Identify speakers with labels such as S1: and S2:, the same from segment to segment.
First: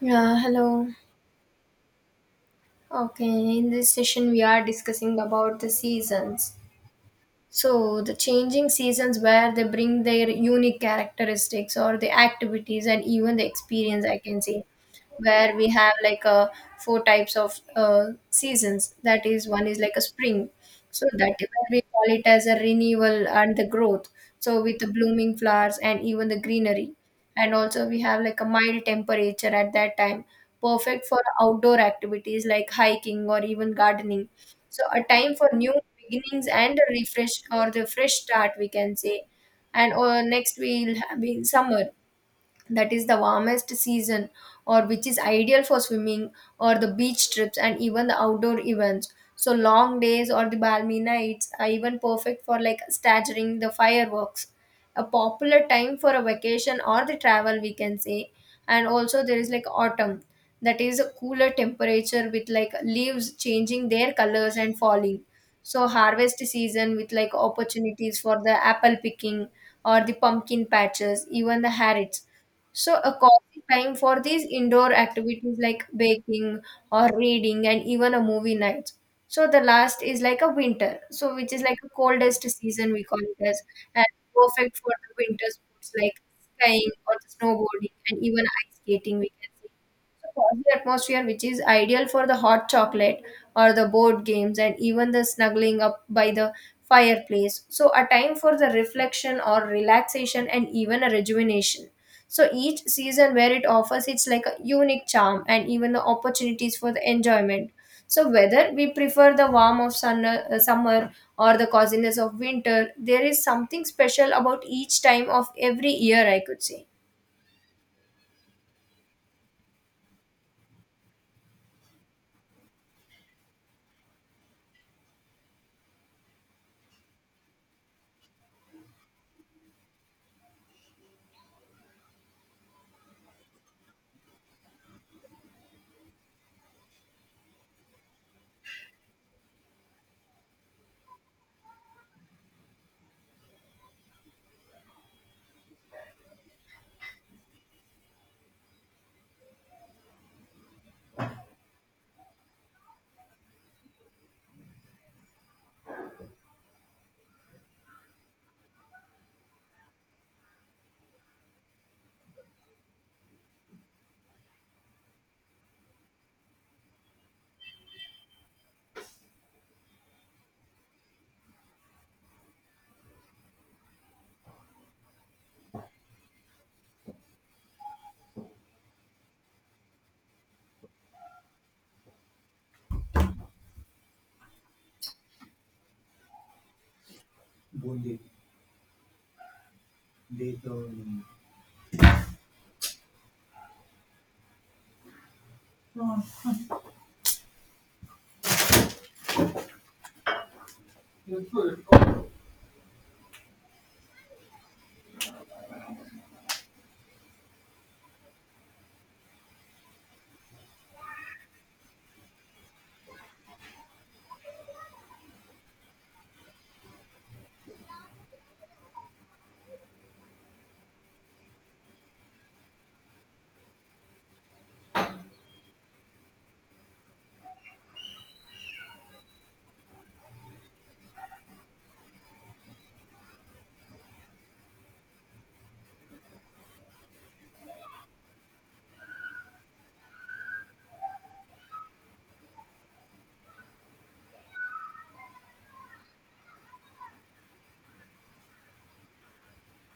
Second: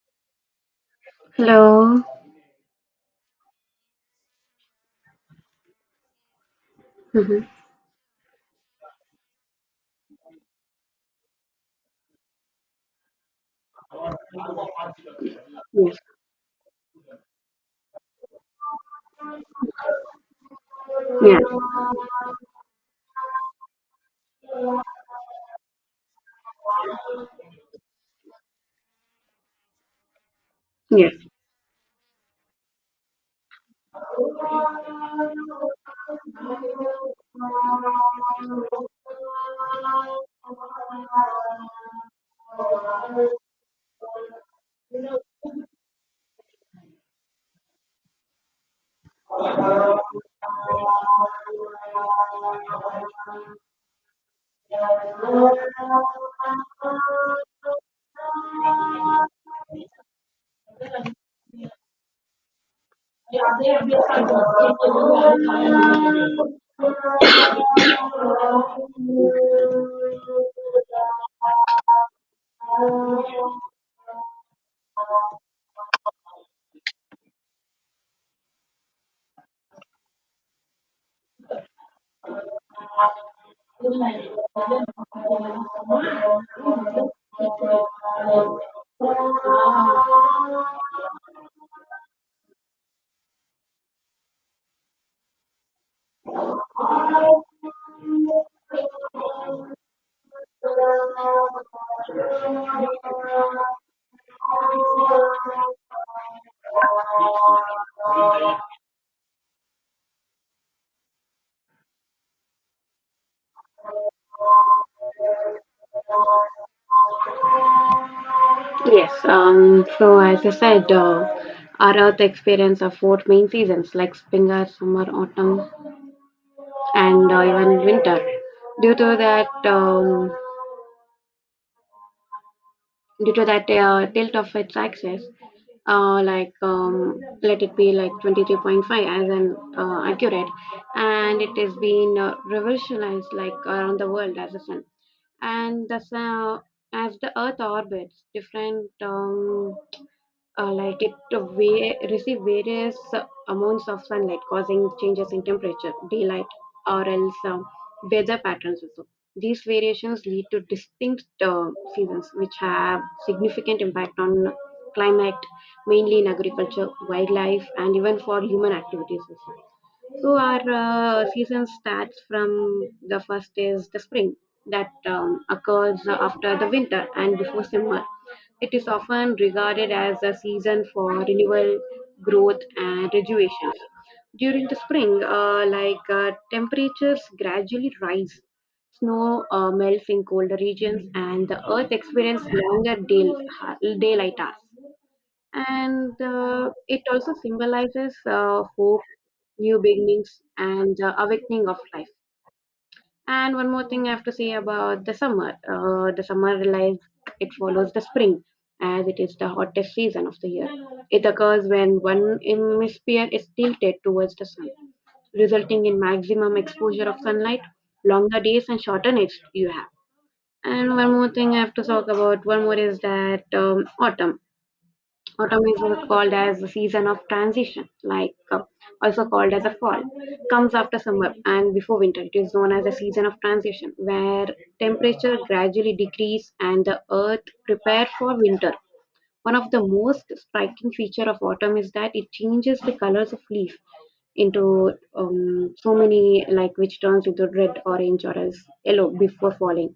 S1: Yeah, hello.
S2: Hello.
S1: Okay, in this session we are discussing about the seasons.
S2: hmm
S1: So the changing seasons where they bring their unique characteristics or the activities and even the experience, I can say, where we have four types of seasons. That is, one is like a spring, so that
S2: Yes.
S1: is where we call it as a renewal and the growth, so with the blooming flowers and even the greenery, and also we have like a mild temperature at that time, perfect
S2: Yeah.
S1: for outdoor activities like hiking or even gardening. So a time for new beginnings and a refresh or the fresh start, we can say. And next we'll have in summer. That is the warmest season, or which is ideal for swimming or the beach trips and even the outdoor events. So long days or the balmy nights are even perfect for like staggering the fireworks, a popular time for a vacation or the travel, we can say. And also there is like autumn. That is a cooler
S2: Yes.
S1: temperature with like leaves changing their
S2: Thank
S1: colors and falling, so harvest season with like opportunities for the apple picking or the pumpkin patches, even the harrods. So a coffee time for these indoor activities like baking or reading and even a movie night. So the last is like a winter, so which is like a coldest season, we call it as, and perfect for the winter sports like skiing or snowboarding and even ice skating, we can say. So cozy atmosphere, which is ideal for the hot chocolate or the board games and even the snuggling up by the fireplace. So a time for the reflection or relaxation and even a rejuvenation. So each season, where it offers it's like a unique charm and even the opportunities for the enjoyment.
S2: you.
S1: So whether we prefer the warm of summer or the coziness of winter, there is something special about each time of every year, I could say.
S2: Yes, so as I said, our Earth experiences four main seasons like spring, summer, autumn, and even winter. Due to that, tilt of its axis, let it be like 23.5 as an accurate, and it is being revolutionized like around the world as a sun. And the sun, as the Earth orbits different. Like it receive various amounts of sunlight causing changes in temperature daylight or else weather patterns also these variations lead to distinct seasons which have significant impact on climate mainly in agriculture wildlife and even for human activities also. So our season starts from the first is the spring that occurs after the winter and before summer. It is often regarded as a season for renewal, growth, and rejuvenation. During the spring, temperatures gradually rise, snow melts in colder regions, and the earth experiences longer daylight hours. And it also symbolizes hope, new beginnings, and awakening of life. And one more thing I have to say about the summer. The summer lies it follows the spring, as it is the hottest season of the year. It occurs when one hemisphere is tilted towards the sun, resulting in maximum exposure of sunlight, longer days, and shorter nights you have. And one more thing I have to talk about. One more is that autumn. Autumn is called as the season of transition, also called as a fall. Comes after summer and before winter. It is known as the season of transition, where temperature gradually decrease and the earth prepare for winter. One of the most striking feature of autumn is that it changes the colors of leaf into so many like which turns into red, orange, or as yellow before falling.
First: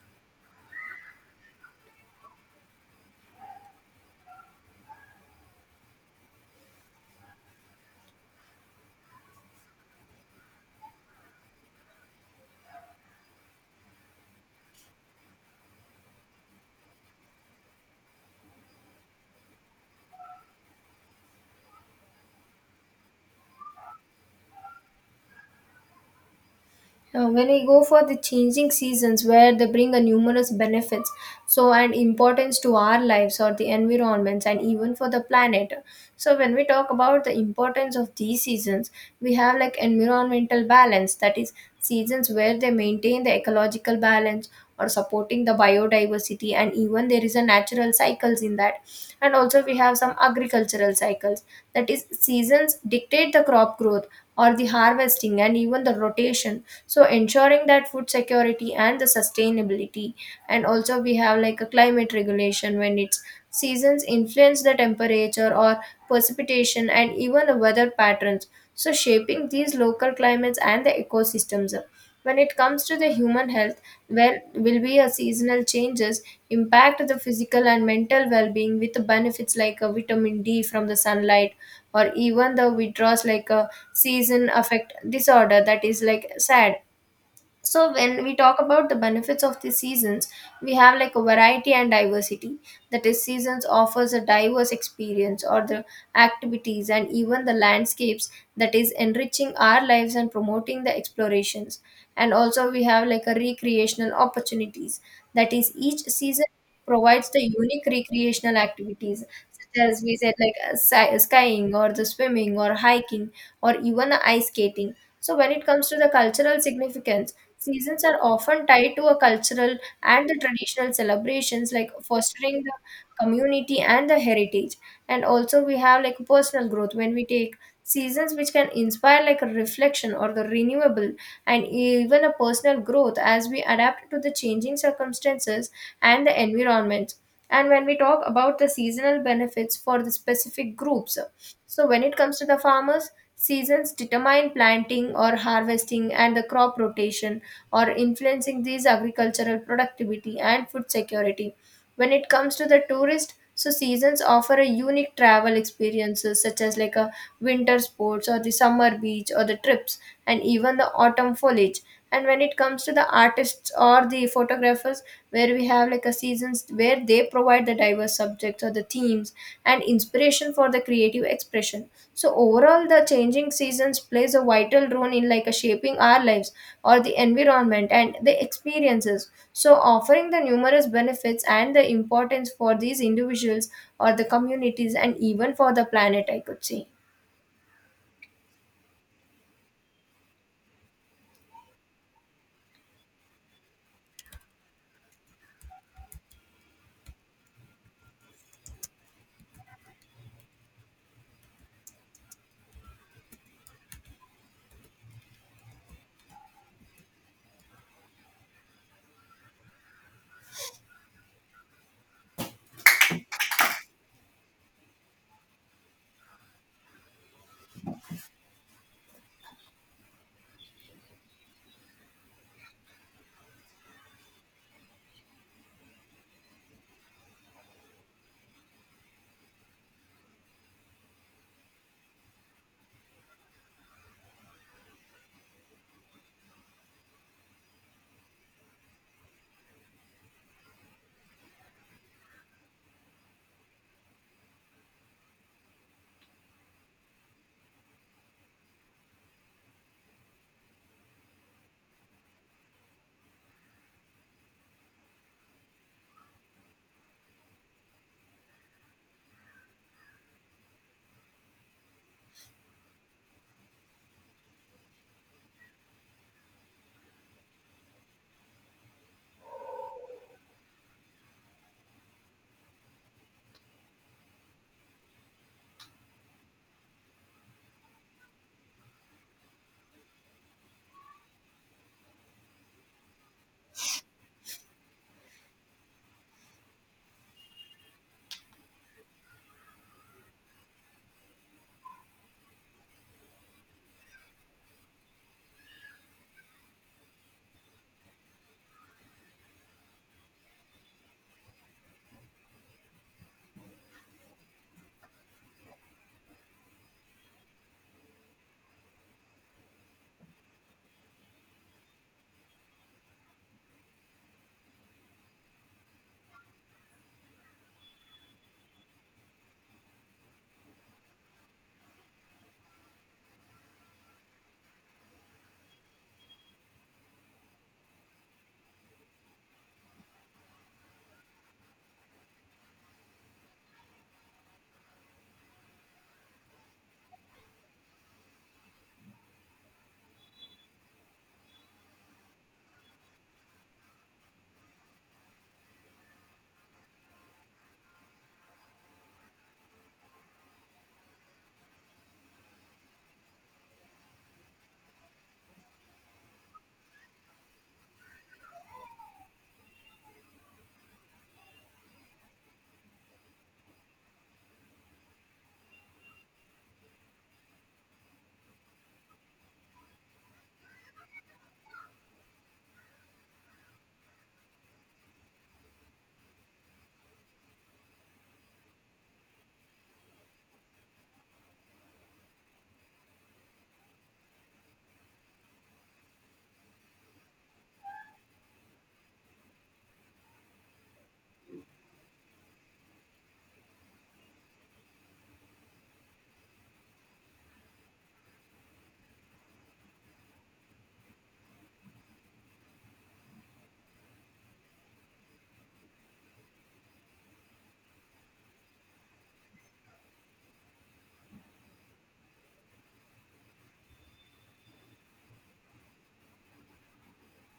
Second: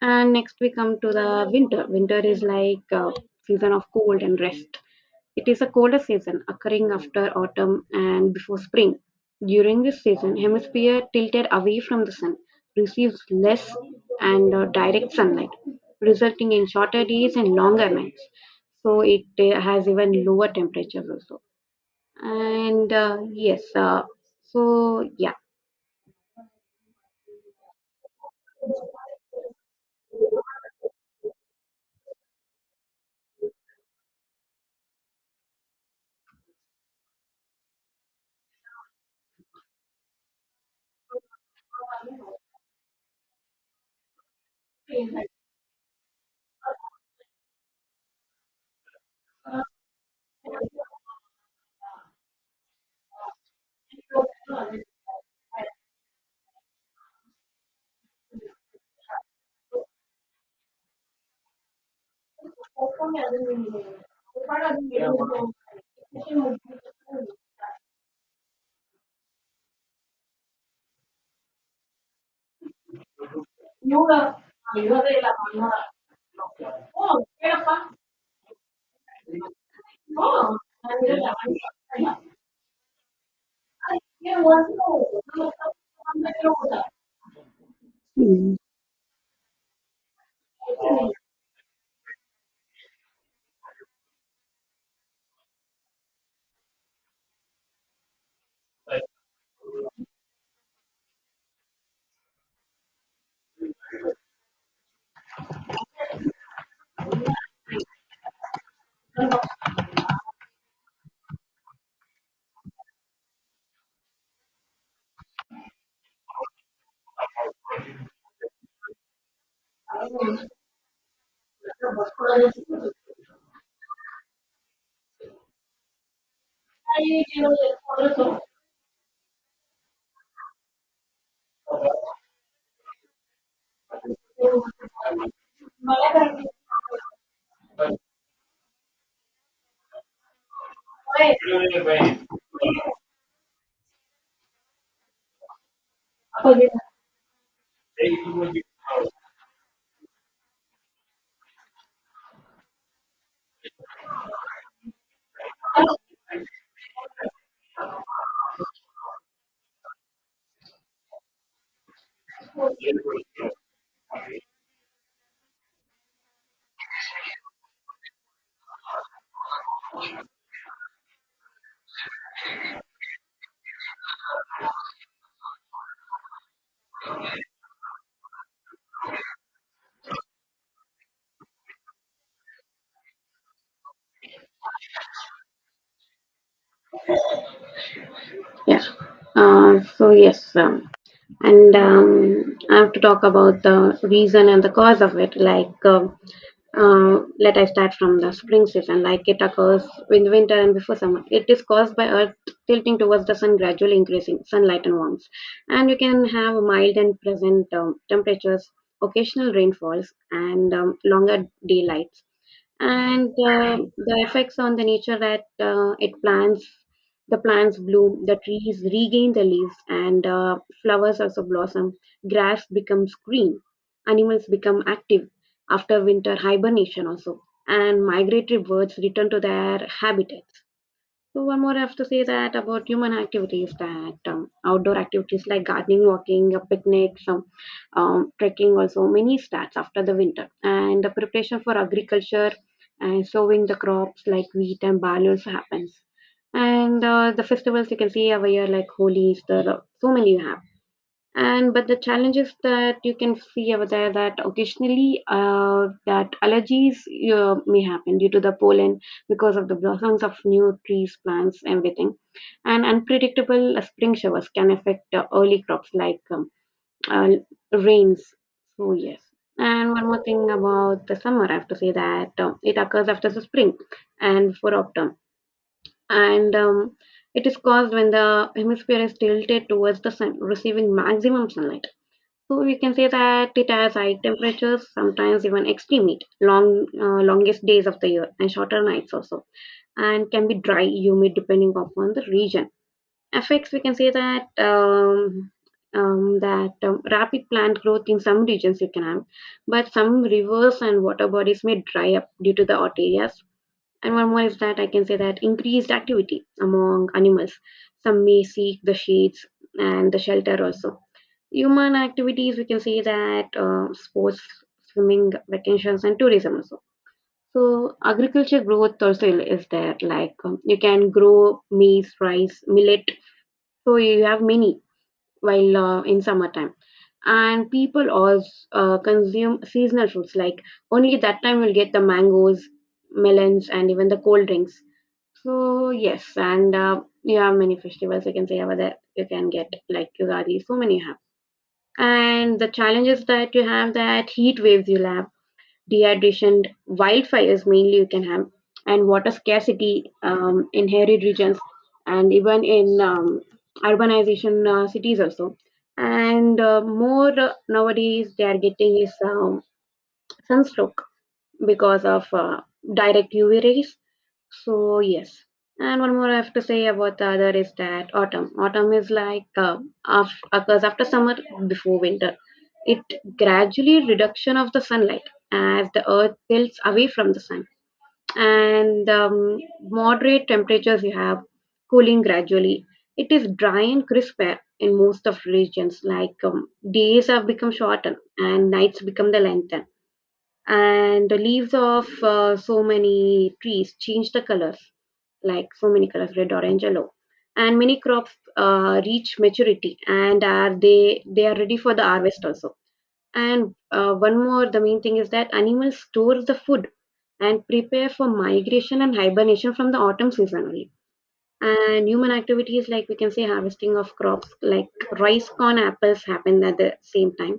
S2: And next we come to the winter. Winter is like season of cold and rest. It is a colder season, occurring after autumn and before spring. During this season, hemisphere tilted away from the sun receives less and direct sunlight, resulting in shorter days and longer nights. So it has even lower temperatures also. And so yeah.
S1: When we go for the changing seasons, where they bring a numerous benefits, so and importance to our lives or the environments and even for the planet. So when we talk about the importance of these seasons, we have like environmental balance. That is, seasons where they maintain the ecological balance or supporting the biodiversity, and even there is a natural cycles in that. And also we have some agricultural cycles. That is, seasons dictate the crop growth or the harvesting and even the rotation, so ensuring that food security and the sustainability. And also we have like a climate regulation, when its seasons influence the temperature or precipitation and even the weather patterns, so shaping these local climates and the ecosystems. When it comes to the human health, well, will be a seasonal changes impact the physical and mental well-being, with the benefits like a vitamin D from the sunlight or even the withdrawals like a season affect disorder, that is like sad. So when we talk about the benefits of the seasons, we have like a variety and diversity. That is, seasons offers a diverse experience or the activities and even the landscapes, that is enriching our lives and promoting the explorations. And also we have like a recreational opportunities. That is, each season provides the unique recreational activities, such as we said, like skiing or the swimming or hiking or even the ice skating. So, when it comes to the cultural significance, seasons are often tied to a cultural and the traditional celebrations, like fostering the community and the heritage. And also, we have like personal growth, when we take seasons which can inspire like a reflection or the renewable and even a personal growth, as we adapt to the changing circumstances and the environment. And when we talk about the seasonal benefits for the specific groups, so, when it comes to the farmers, seasons determine planting or harvesting and the
S2: Gracias.
S1: crop rotation, or influencing these agricultural productivity and food security. When it comes to the tourist, so seasons offer a unique travel
S2: Yeah.
S1: experiences, such as like a winter sports or the summer beach or the trips and even the autumn foliage. And when it comes to the artists or the photographers, where we have like a seasons where they provide the diverse subjects or the themes and inspiration for the creative expression. So overall, the changing seasons plays a vital role in like a shaping our lives or the environment and the experiences, so offering the numerous benefits and the importance for these individuals or the communities and even for the planet, I could say.
S2: So yes, and I have to talk about the reason and the cause of it. Like, let I start from the spring season. Like, it occurs in winter and before summer. It is caused by Earth tilting towards the sun, gradually increasing sunlight and warmth. And you can have mild and pleasant temperatures, occasional rainfalls, and longer daylight. And the effects on the nature that it plants the plants bloom, the trees regain the leaves, and flowers also blossom, grass becomes green, animals become active after winter hibernation also, and migratory birds return to their habitats. So one more I have to say that about human activities that outdoor activities like gardening, walking, picnics, trekking also many starts after the winter and the preparation for agriculture and sowing the crops like wheat and barley also happens. And the festivals you can see over here like Holi, Easter, so many happen. And but the challenges that you can see over there that occasionally that allergies may happen due to the pollen because of the blossoms of new trees plants everything, and unpredictable spring showers can affect early crops like uh, rains. So yes, and one more thing about the summer I have to say that it occurs after the spring and for autumn, and it is caused when the hemisphere is tilted towards the sun receiving maximum sunlight. So we can say that it has high temperatures, sometimes even extreme heat, longest days of the year, and shorter nights also, and can be dry, humid depending upon the region. Effects we can say that rapid plant growth in some regions you can have, but some rivers and water bodies may dry up due to the hot areas. And one more is that I can say that increased activity among animals. Some may seek the shades and the shelter also. Human activities, we can say that sports, swimming, vacations, and tourism also. So agriculture growth also is there. Like you can grow maize, rice, millet. So you have many while in summertime, and people also consume seasonal fruits. Like only that time you'll get the mangoes, melons, and even the cold drinks. So yes, and you have many festivals. You can say over there. You can get like Ugadi. So many you have. And the challenges that you have that heat waves you'll have, dehydration, wildfires mainly you can have, and water scarcity in arid regions, and even in urbanization cities also. And more nowadays they are getting is sunstroke because of direct UV rays. So yes, and one more I have to say about the other is that autumn. Autumn is like occurs after summer before winter. It gradually reduction of the sunlight as the earth tilts away from the sun, and moderate temperatures you have cooling gradually. It is dry and crisp air in most of regions. Like days have become shorter and nights become the length, and the leaves of so many trees change the colors like so many colors red, orange, yellow, and many crops reach maturity and are they are ready for the harvest also. And one more the main thing is that animals store the food and prepare for migration and hibernation from the autumn season only. And human activities like we can say harvesting of crops like rice, corn, apples happen at the same time,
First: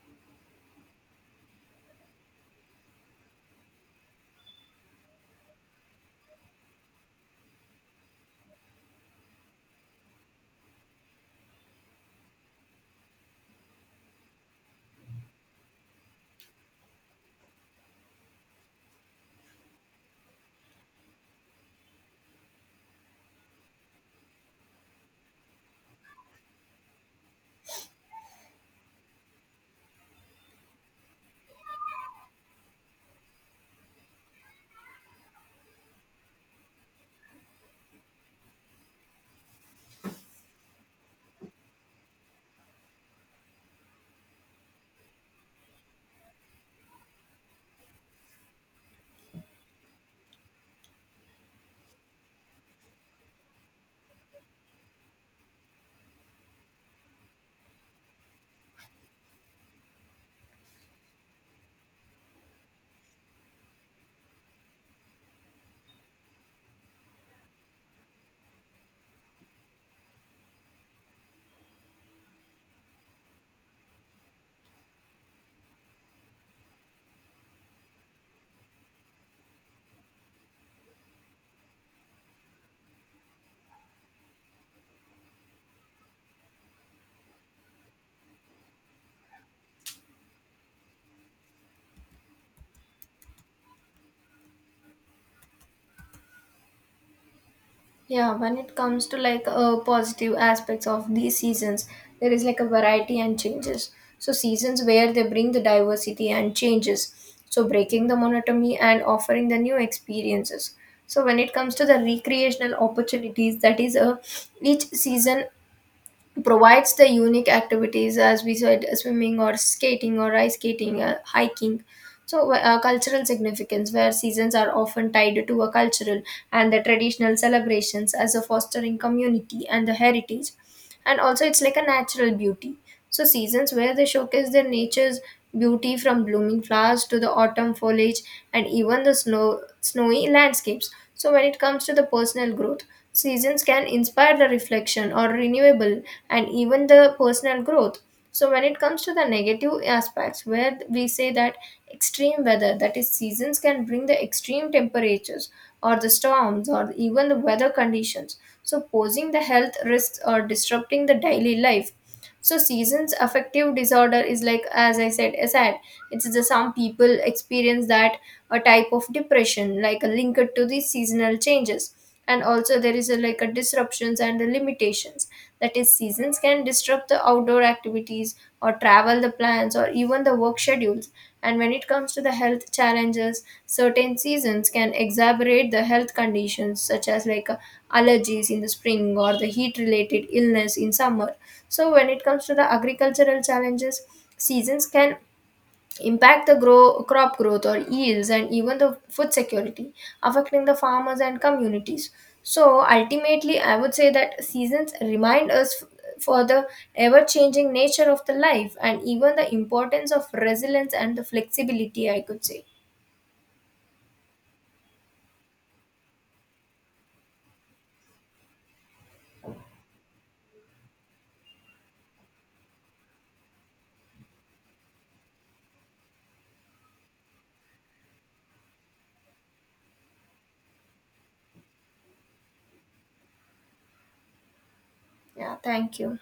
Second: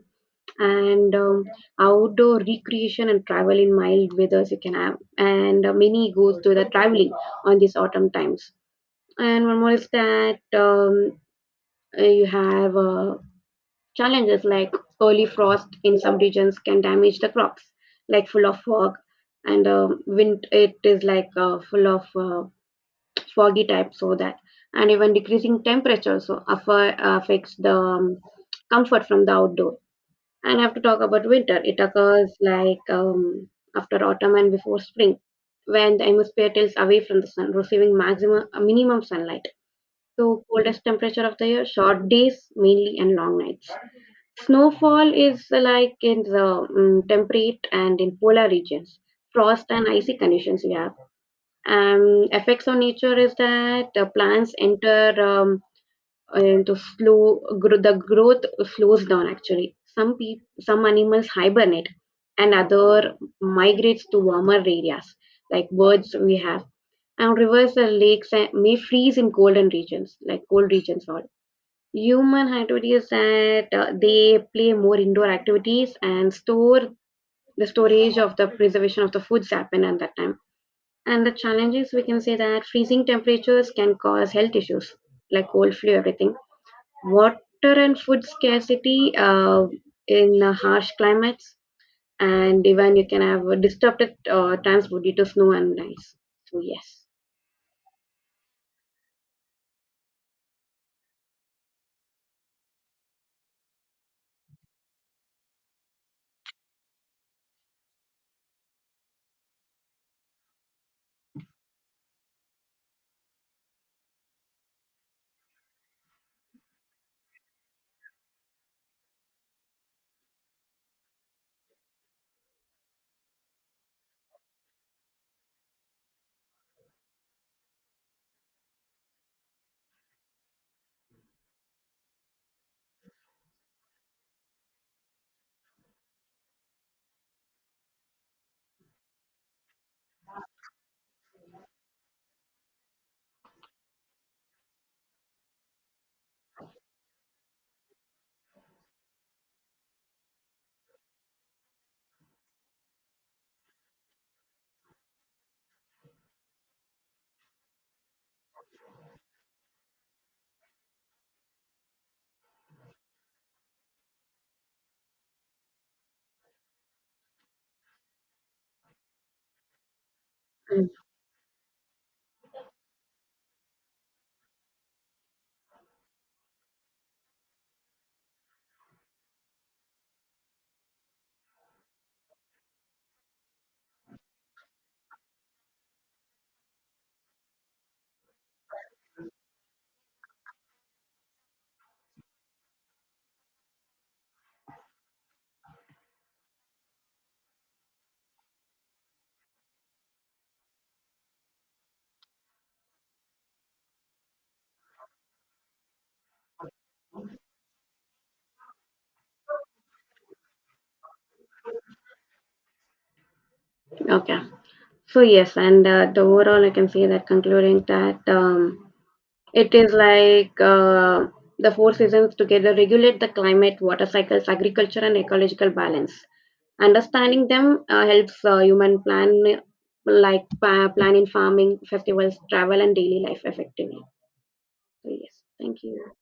S2: and outdoor recreation and travel in mild weathers you can have, and many goes to the traveling on these autumn times. And one more is that you have challenges like early frost in some regions can damage the crops, like full of fog, and wind, it is like full of foggy type so that, and even decreasing temperature so affects the comfort from the outdoor. And have to talk about winter. It occurs like after autumn and before spring, when the atmosphere tilts away from the sun, receiving maximum minimum sunlight. So coldest temperature of the year, short days mainly and long nights. Snowfall is like in the temperate and in polar regions. Frost and icy conditions we have. Effects on nature is that plants enter and the flow gro- the growth slows down actually, some animals hibernate and other migrates to warmer areas like birds we have, and rivers and lakes may freeze in golden regions like cold regions. Or human activities that they play more indoor activities and store the storage of the preservation of the foods happen at that time. And the challenges we can say that freezing temperatures can cause health issues like cold, flu, everything, water and food scarcity in harsh climates, and even you can have a disrupted transport due to snow and ice. So yes.
S1: Yeah, when it comes to positive aspects of these seasons, there is like a variety and changes. So seasons where they bring the diversity and changes, so breaking the monotony and offering the new experiences. So when it comes to the recreational opportunities, that is a each season provides the unique activities, as we said, swimming or skating or ice skating, hiking. So cultural significance, where seasons are often tied to a cultural and the traditional celebrations, as a fostering community and the heritage. And also it's like a natural beauty, so seasons where they showcase their nature's beauty, from blooming flowers to the autumn foliage and even the snowy landscapes. So when it comes to the personal growth, seasons can inspire the reflection or renewable and even the personal growth. So when it comes to the negative aspects, where we say that extreme weather, that is seasons can bring the extreme temperatures or the storms or even the weather conditions, so posing the health risks or disrupting the daily life. So seasons affective disorder is like, as I said, aside, it's the some people experience that, a type of depression, like a linked to the
S2: Mm.
S1: seasonal changes. And also there is a, like a disruptions and the limitations. That is, seasons can disrupt the outdoor activities or travel the plans or even the work schedules. And when it comes to the health challenges, certain seasons can exacerbate the health conditions, such as like allergies in the spring or the heat related illness in summer. So when it comes to the agricultural challenges, seasons can impact the crop growth or yields and even the food security, affecting the farmers and communities. So ultimately I would say that seasons remind us for the ever changing nature of the life and even the importance of resilience and the flexibility, I could say.
S2: Okay, so yes, and the overall I can say that concluding that it is like the four seasons together regulate the climate, water cycles, agriculture, and ecological balance. Understanding them helps human plan, like plan in farming, festivals, travel, and daily life effectively. So yes,
S1: Yeah,
S2: thank
S1: thank
S2: you.
S1: you.